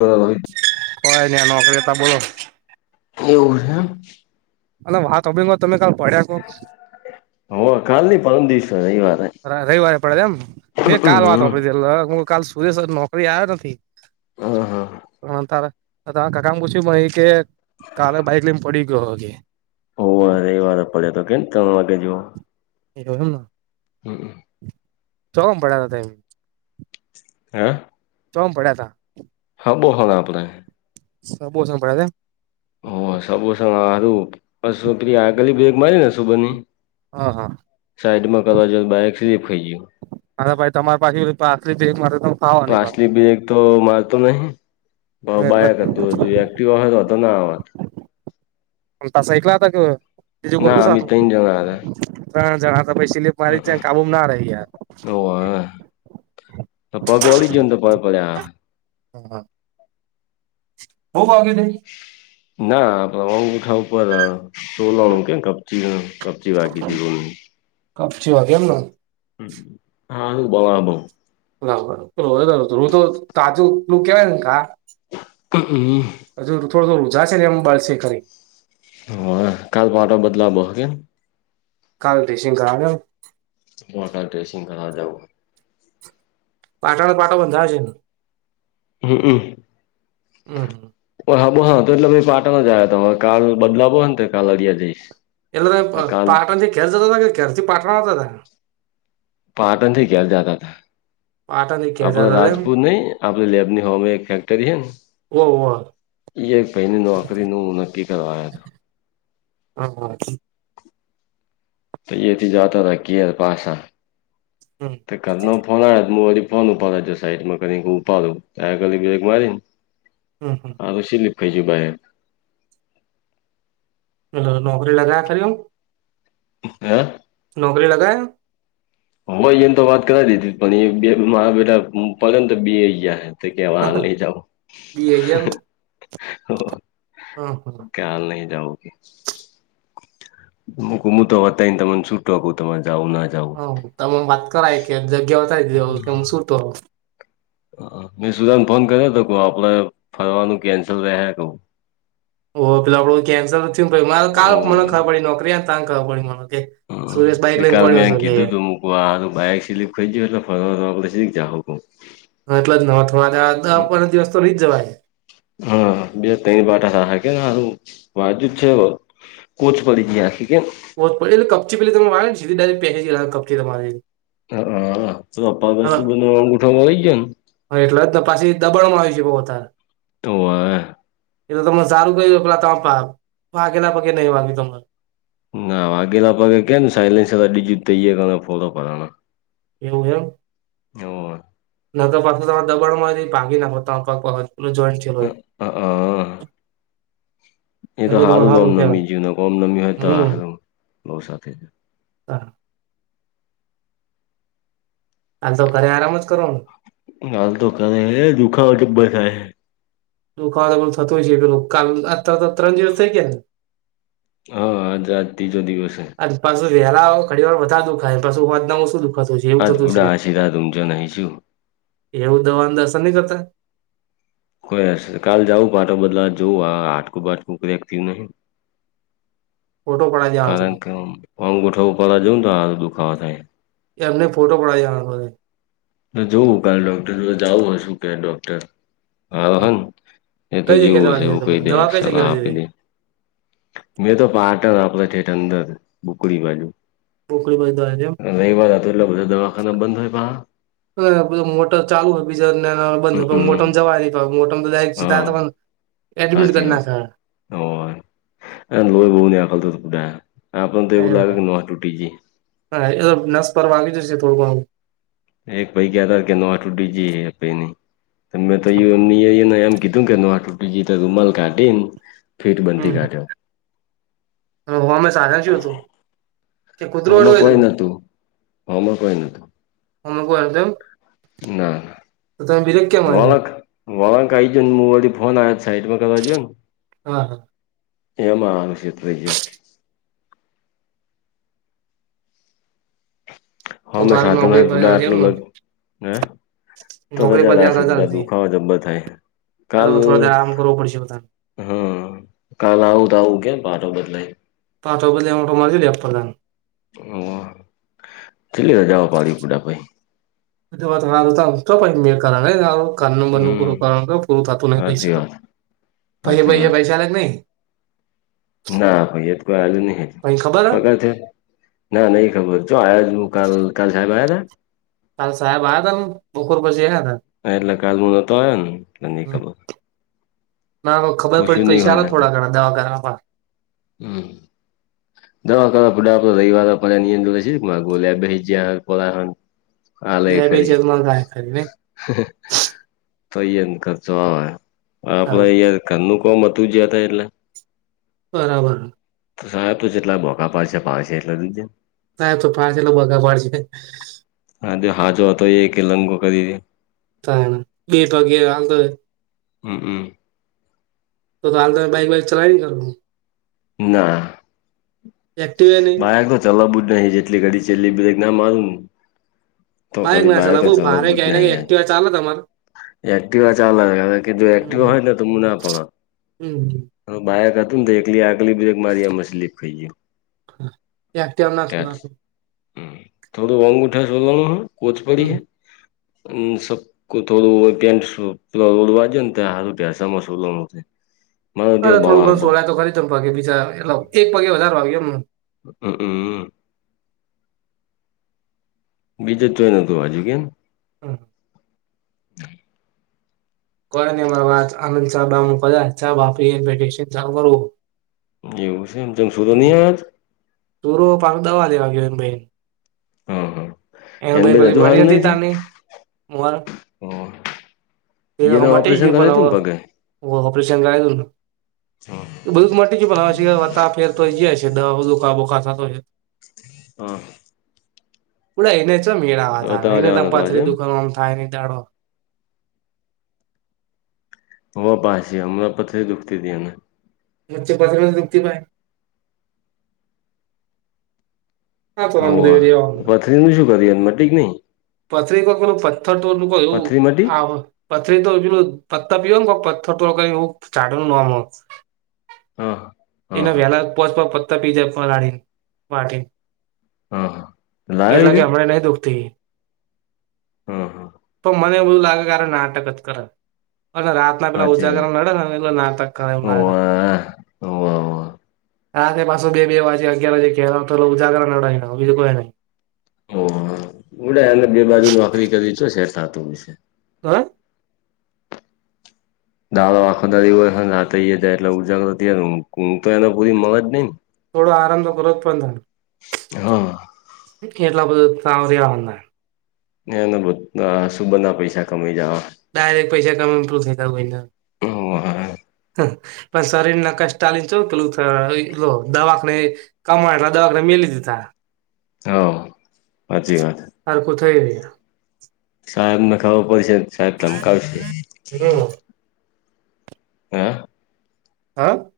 હા. કોઈ ન આ નોકરી હતા બોલો. એવર હે. અ વાત તમે કાલ પડ્યા શો. હ, કાલની પરમ દિવસે રયવારે. રવિવારે પડે એમ મેં કાલ વાતો આપડી કાલ સુરેશ નોકરી આવ્યો નથી. હા હા હમ તારા [unintelligible] કે કાલે બાઈક લયને પડી ગયો. હોવે રવિવારે પડયો તો કેઈક ત્રણ વાગે જેવો. હમ. હમ. [unintelligible] હા. ચો પડ્યા તા. હા બોહણા આપણે. [unintelligible] ઓ સમોસા હારું પછી છોકરીએ આગળની બ્રેક મારીને સુબરની. હા, હા. સાઈડમાં કરવા બાઈક સીપ ખઇ ગયો. અરે ભાઈ તમારી પાછી પાછલી મારે તો. તો પાછલી બ્રેક તો મારતો નહી પાછી એટલે બાઈક જ હતું હજુ એક્ટિવ હો તો વાધો પાછા એકલા હતા કે બીજું ના કોઈ અમે ત્રણ જણા હતા ત્રણ જણા હતા સીપ મારી જય કાબુના રહ્યા. ઓહ, પગ વડી ગયો તો [unintelligible] પડ્યા. હા. [unintelligible] ના અગુંઠા ઉપર [unintelligible] [unintelligible] કપચી વાગી એમને. હા, બરાબર. [unintelligible] તાજું કેવાયને ગા. હમ. હજુ થોડો રૂજા છે ને એમ બાળશે ખરી. [unintelligible] કાલ ડેસીગ કરાવ્યો. માડા ડ્રેસિંગ કરવા જવુ પાટોનો પાટો બંધાવ જે. હમ. હમ. હા બો હા તો એટલે અમે પાટણ જ આવયા તા કાલ બદલાવોને તો કાલ અરિયા જઈશ. એટલે [unintelligible] કાલ પાટણથી ઘેર જતા તા કે ધેરથી પાટણ આવતા હતા. પાટણથી ઘેર જાતા તા. પાટણ. આપલા રાજપુર નહી આપલે લેબની હોમ એક ફેક્ટરી હૈ ને. હોવ, હોવ. યે ભઈનું નોકરીનું નક્કી કરવા આયા હતા. હા હા. તો એથી જતા હતા ઘેર પાસા. હમ. ઘરનો ફોન આયો હું વરી ફોન ઉપાડવા સાઈડમાં કરી ઉપાડું તો આ કાલી બ્રેક મારીને. [inaudible] હમ હમ. અવે શીલીપ [unintelligible] ભાઈ એમ. નોકરી લગાવી આપેલ એમ. હે? નોકરી લગ [unintelligible] હોય એને તો વાત કરાવ દીધી પણ એ બે મારા બેેટા [unintelligible] તો કેવા હાલ નઈ જાવ. બી એમ હ હા. ખ્યાલ નહી જાઓગ. હ ગુમું તો બતાય ને તમને છૂટો કું તમારે જાવં ના જાવું. હ તમે વાત કરાય કે જગ્યા ઉતાારી દ કે હું સુુંતો આવું. મેં સુદાન ફોન કર્યો તો આપડે ફરવાનું કેન્સલ રહ્યા કું. ઓહ પેલા આપડું કેન્સલ થયુ પ મા કાલ મને ખબર પડી નોકરી ત ખબર પડી મને. સુરેશ બાઈક લઈને પડ્યો છે કે. કવા બક સ ખ [inaudible] જ ફ જાું. હ એટલે જ ન થવા દ પા દિવસ તો રહી જવાય. હા બે ત બાટાા કે નેારું [inaudible] વાજુ જ છે બ. કોચ કરીડી ગયાખ કે. ેટલે કપચીેલે ત વા [inaudible] નેા પ કપચી તમારી. હા તોપ સુું બ ન અંગૂઠામાં લઈ જાય ને. હ એટલે જને પાછી દબણમાં આવી જ બઉ અતારે. તો. એટલે તમે સારું ગય્યું પેલા તમેાગ ભઘેલા પગે નહીં વાગ્યું તમાર. ના વાઘેલા પગે ક ને સાયલન્સજું તૈય કર ફ પોતા પરણ. એવું એમ ઓવે ન તો પાછું ત દબાણમાં ભાગી નાખો ત કઈ. એલો જયન્ટ છે અ હોય. અ એ તો એટલું તમારે સારું કહેવાય લોમનમી જવ ઓમનમી હોય તો હમ સારું લો સાથે. હા. તાલ તો ઘરે આરામ જ કરો ને. હાલ તો કરે દુખાવા જબ્બર થાય. દુખાવા પણ થતો હોય છે પેલું ક અત ત્રણ દિવસ થઈ ગયા ને. હા આજ આજ ત્રીજો દિવસ છે. પાછું વહેલા ઘડી વાર વધારે દુખાય એ પાું વાતનામાં શું દુખાતું છે. એવું અ તો થતું છે પૂડા આશીર્વાદઊમજો નહીં છું. એવું દવા દસ ન કરતા. કોઈ હ કાલ જઉું પાટો બદલા જોવું આ હાટકું બાટકું કેરેક નહી. ફોટો પડા દે. કારણ કે હ પંગંગોઠવું પડ જોઉ તોાર દુખાવા થાય. એમને ફોટો પડાયે આવાનું. જોવું કાલે ડોક્ટર જાવું હ શું કે ડોક્ટર. હારો હન એ તો કઈ જગ્યા જેવું દવા હશે લીધી એવું તમે કહી દે દવા કઈ સલાહ જગ્યા આપી લીધી દે. મેં તો પાટણ આપડા છેઠ અંદર બુકડી બાજુ. બોકડી બધી દવા લીધી રહી વાત તો એટલે બધા દવાખાના બંધ હોય પ હ હધ મોટર ચાલુ હોય બીજા બંધ હોય હમમ મોટર ને જવા. સમુદાય હા સીતા એડમિટ કરના છે. હ લોહી બહુ ન આખતોા આપણને તો એવું લાગે કે ન તૂટી જઈ. હા એ નસ પર માંગી જશે થોડું. એક ભૈઈ કેતા તા કે ન આ ટૂટ દીજએઈ નહી. ત મેમે તો એમ એમ કીધું કેી મલ કાઢી ને. ફીટ બનતી કાઢ્યો. હ અમે સારા જો હતું, કે કુતરું વડુંય હતું. હામાં કોઈ નથીતું. હમ કો તો. ના ના. તો તમેીર [inaudible] વાળંક વાળંક આ આવીજન મુું વ ફોન આ સાઈટમાં કરવા જોન. હા હા. એમાંલક્ષષત્રયો [unintelligible] તો હા તો મેં હાલ સાચો નોકરી નથી પર પૂટ ચાલતી આટલો એમ ને લગ હ તો નોકરી રજા પરથી રાશ આગળ બા ચાલતી દુખાવા જબ્બર થાય. આ તો કાલ થોડો દાડો આમ કરવું પડશે બધાને હમ કાલ આવું તો આવું કેમ પારો બદલાય. પાટોપ લ એમ પાટો મારી લેપદને. ઓ છેલ્લી રજાઓ પાડી બુટા ભાઈ? વાત તો પાઈ મે કરું. કનું બનું હમ પૂરું કર પૂરું થતું ન હાચી પૈસા તો, વાત પૈ હાચી પૈસા વાત પૈસા આ કે નહી. ના ભાઈ એ તો કોઈ આજુ નહી હતું પહી ખબર હ પગડ છે. ના નહી ખબર જો આ્યા હું કાલ કાલ સાહેબ આવ્યા છે. કાલ સાહેબ આ હતા બપોર બજયા હતા. અ એટલે ક મુ નતો આવયો ને એટલે હમ નીકળ. ના ખબર પડી પસંદની પૈસા હોય આલે ના કે. થોડા ઘણા દવા કર. હમ. દવા કરવાા પ આપ રવવાર પડ નિંત્રણે છે ગોલ્યા બે જ. હાલે લે બે છે ખરી. મંગાય ખરી ને તો ખર્ચો આવે, આપડે તાણ અ કનું કોમ હતું જયા હતા એટલે. બરાબર. તો સાહેબ તો જેટલા મોકા પાડશે પા છે એટલા લીજે. ના તો પાચલા બગા માડશે. હા જો હાજો હતો એ કેલન ગો કરી દધ. ત બે પગ હ તો. હમ હમ. તો હાલ તમે બાઈક વાઈક ચલાવી ન કરું. ના એક્ટિવા નહી બાયકો તમે [unintelligible] જેટલી ઘડી એટલી બ્રેકના મારું ન તો બાઈક ઘડી ના ચલાવે બાાયકો બઉ ચલો ભારે કહેવાય એના [unintelligible] કરતા એક્ટિવા ચાલે તમારે યાર એક્ટિવા ચાલે અવે કીધુ એક્ટિવા હોયને તો [unintelligible] હમ્મ. એનું બાાયક અતું ને તો એકલી આગલી બ્રેક મારી એમાં સ્લીપ થઈ ગ્યુ અ [unintelligible] ના હમ્મ થોડું [unintelligible] શોધવાનું [unintelligible] કોતો કેમ સો [unintelligible] અરે થોડું ઘણ સોલાય તો ખરી તમ પગે બીજા એટલે એક પગે વધારે વાગ્યુ એમને હમ્મ અ બીજે ચોઈ નોતુ વાજયુ કેમ હમ્મ [unintelligible] ચાલુ કરુ જેવુ સે ને [unintelligible] દોરો પાન દવા લેવા ગ્યો એની પંઈ હમ્મ-હમ્મ. એને ભાઈ પલી પડી હતી તાની, હા [unintelligible] એન અવ ઈયોને મટી ઓપરેશન ગ્યુ પણ કરાયું અવ તું ને પગે ઓ ઓપરેશન કરાયુ તુ તો બધુ તો મટી ગયુ પણ અવ [unintelligible] તા ફેર તોઈ જયા અસે દવા [unintelligible] હાં [unintelligible] એને ચ મેળ આવાત, બતાવા એને તો જવાનો હતો આજે પથરી એમ દુખાવામાં થાય નહીં દાડો. હો પાસી હમના પથરી દુખતી તી એને. વચ્ચે પથરી દુખતી માઈ હા [unintelligible] [unintelligible] નહીં. પથરી નોકો પથ્થર તો ઓલું કોઈ એવું પથરી મટી આવે. પથરી તો હજું પતા પિઓગ ને પથ્થર થોડુંક કઈ એવું [unintelligible] હા. હા એના હા વહેલા પોત પતા પીજે પલાડીને [unintelligible] હા, હા. એટલે લાવી દે કે હમને નહીં દુખતી. હા હા તો મને એવું લાગે કારે નાટક જ કરે, અને રાત ના પેલા સાચી ઉજાગરા નડે એટલે નાટક કરે [unintelligible] વાત હોવે હોવે આ કે પાસો બે-બે વાર સે, અગિયાર વાગે [unintelligible] ઉજાગરા નડાય ને [unintelligible] ઓહ! ઉડે એટલે બે બાજુ નોકરી કરી છો સેટ થાતુ હશે. [unintelligible] દારો આખો દારી હોય હાઈ નાતય જાય, એટલે ઉજાગરું [unintelligible] એને પૂરી મગજ નઈન. થોડા આરામ તો કરવો જ પડે [unintelligible] હા. કેટલા બધા [unintelligible] એને બુ અહ સુબંધ ના પૈસા કમાઈ જાવા. ડાયરેક્ટ પૈસા કમાઈ ઇમ્પ્રુવ થતા કોઈના. પણ શરીરને કષ્ટાલીને ચુ પેલું ત જો દવાકને કમાય એટલા દવાકને મેલી દીધા. હો, હાચી વાત. હરખું થઈ રહ્યા. [unintelligible] ખબર પડશે. સાહેબ ધમકાવશે હમ્મ. હા. હા?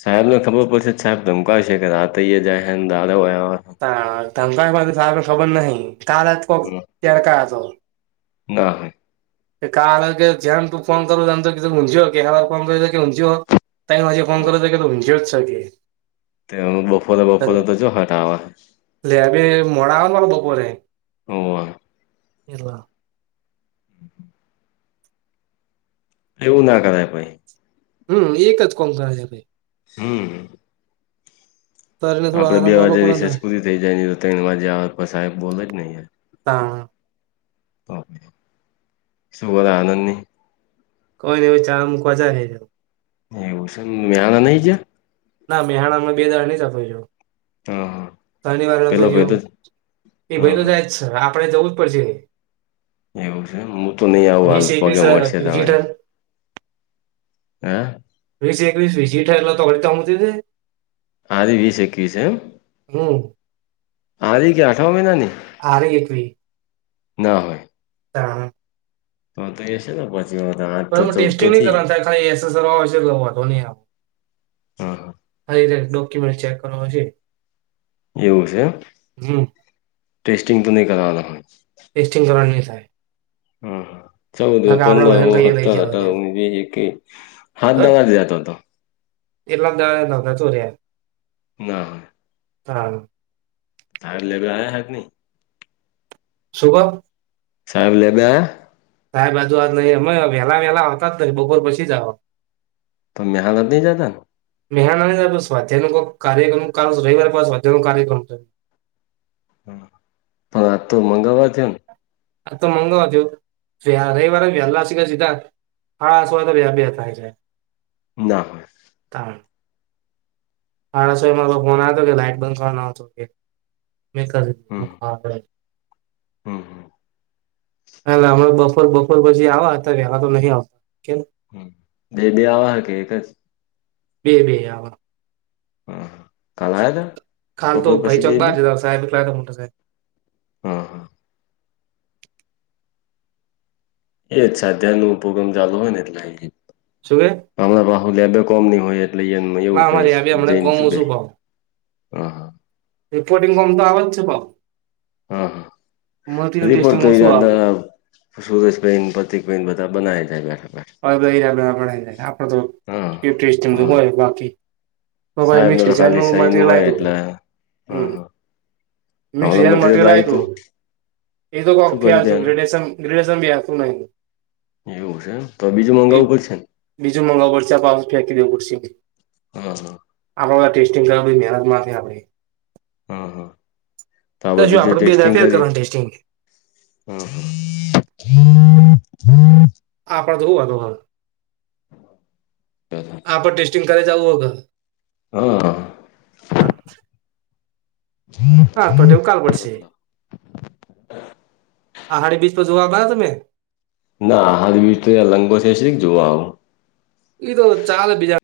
સાહેબને ખબર પડ છે [unintelligible] હા, ધંધા [unintelligible] ખબર નહિં આવે [unintelligible] ના હોય. કે કા [unintelligible] જેમ તું ફોન [unintelligible] તઈ મી ફોન હોય કર કે [unintelligible] તેમ બફોરે-બફોરે તો જો હટાવા. લેબે મોડા આવોન બપોરે. [inaudible] [inaudible] [inaudible] એવું ના કરાય ભઈ. હમ્મ એક જ કોમ થાય છે ભઈ હમ્મ. શરીરને થોડો આપડે આરામ બે તો આલવો વાજે પડે રિસેજ ને પૂરી થઈ જાય ન એ લો તઈણ વાજે આવે પસ સાહેબ બોલે જ ને અઈયા તણ હા, શું બોલો આનંદની? કોઈ દિવસ [unintelligible] એવું સે ને [unintelligible] નહીં જ્યાં? ના મેહણામ બે દા હા હા [unintelligible] ઘની વાર નોતો પેલો ભાઈ જ્યો, તો એ ભઈ હા હા કદાચ [unintelligible] આપડે જવું જ પડશે. એવું સે મું તો નઈ આવું વીસ હાલ એકવીસ પગે મડશે તણ વિઝિટર હેં વીસ એકવીસ [unintelligible] ખાલી વીસ એકવીસ એમ હમ આરી કે આઠવા મહિનાની હારી એકવી ના હોય [unintelligible] તો તો એશે ને પછી અવે તો આજ પણ તો એમાં ચૌદ તો ટેસ્ટિંગ થૈ [unintelligible] એટલે વોંધો નઈ આવ હા હા એજ ડોક્યુમેન્ટ ચેક કરવાના છે એવું સે એમ હમ ટેસ્ટિંગ તો નઈ કરવાના હોય ટેસ્ટિંગ તો અવે ની થાય હમ્મ ચૌદહો નકર આપડે બધાને પંદરહો કહીએ લઈ સતર જાઓ અઢાર ત્યાં. ઓગણી જે એ કે હાત હ દાડા જ રયા તો તો એટલા દાડા તો કચોર્યા ના [unintelligible] હા એટલે [unintelligible] શું કો સાહેબ લે બે સાહેબ અજુ આ જ નઈ એમવેલા વેલા આવતા જ નઈ બપોર પછી જ આવ તમને હા નથી જાતાને નેહાનો સ્વાધ્યાયનો કોક કાર્યક્રમ કાલ રવિવાર પાસ સ્વાધ્યાયનો કાર્યક્રમ સે હા [unintelligible] તો મંગાવવા થ્યો ન આ તો મંગાવા દ્યો જે આ રવિવારે વહેલા સ કે સીધા હા [unintelligible] બે થાય છે ના તાડ હાડા સ માં ફોન આયો તો કે લાઈટ બંધ [unintelligible] હમ્મ હમ્મ એટલે અમણાં બપોર બપોર પછી આવા તો રેવા તો નહી આવતો કેમ બે બે આવા હ કે એક જ બે બે આવા હા કાલ આયતો કાલ તો ભઈ [unintelligible] છે સાહેબ [unintelligible] મોટા સાહેબ હાં એ જ સાધ્યાયનુ પોગામ ચાલુ હોય ને એટલે [unintelligible] શું કે? અમણા બાહુલ્યા બે કોમ ની હોય એટલે ઈ એન ના એવું અમારે કેશ આ બે હમને જેઈન કોમ ઓછું સીધાઈ ભાવ હા હા રિપોર્ટિંગ કોમ તો આવે જ છે ભ હા હા ટેસ્ટિંગ એેપરતે ઓછું અ આવે સૂરજ ભાઈ ને પતિક ભાઈ બધ બનાયા જાય બેઠા બેઠ, આપડ બેઠા હા તો હા હોય બાકી હમ્મ ભાઈ મિક્સ સાહેબને તો ખાલી ડિઝાઇનનું સહીનું મટીરિયલ લાઈ હોય દઉ એટલે હા હં હા મિક્સ હમણાં ડિઝાઇનનું મટીરિયલ મટરિયલ લાઈ આવ્યું દઉ તું એ શું કર્યું તું એનું તો [unintelligible] [unintelligible] બેહતુ નઈ એવું સે ન તો બીજું એક મગાવવું પડશે ન બીજું મંગાવવું પડશે આ [unintelligible] હા હા. આપણે બધા ટેસ્ટિંગ કરવાથી મહેનતમાંથી આપડી હા હા તો આ શું બધું જે આપડે બે દાડા ટેસ્ટિંગ ફેલ કરીએ. કરવાનું ટેસ્ટિંગ [inaudible] આપડ તો શું વાતો હ.? હ હા. ટેસ્ટિંગ કરે જવું. હા હા [unintelligible] ટ્રપટેવું કાલ પડશે [unintelligible] આહડી બીચ પર જોવા તમે. ના હારવી તો લંગો છે શ જોવા આવું.? એઈ તો ચાલે બીજા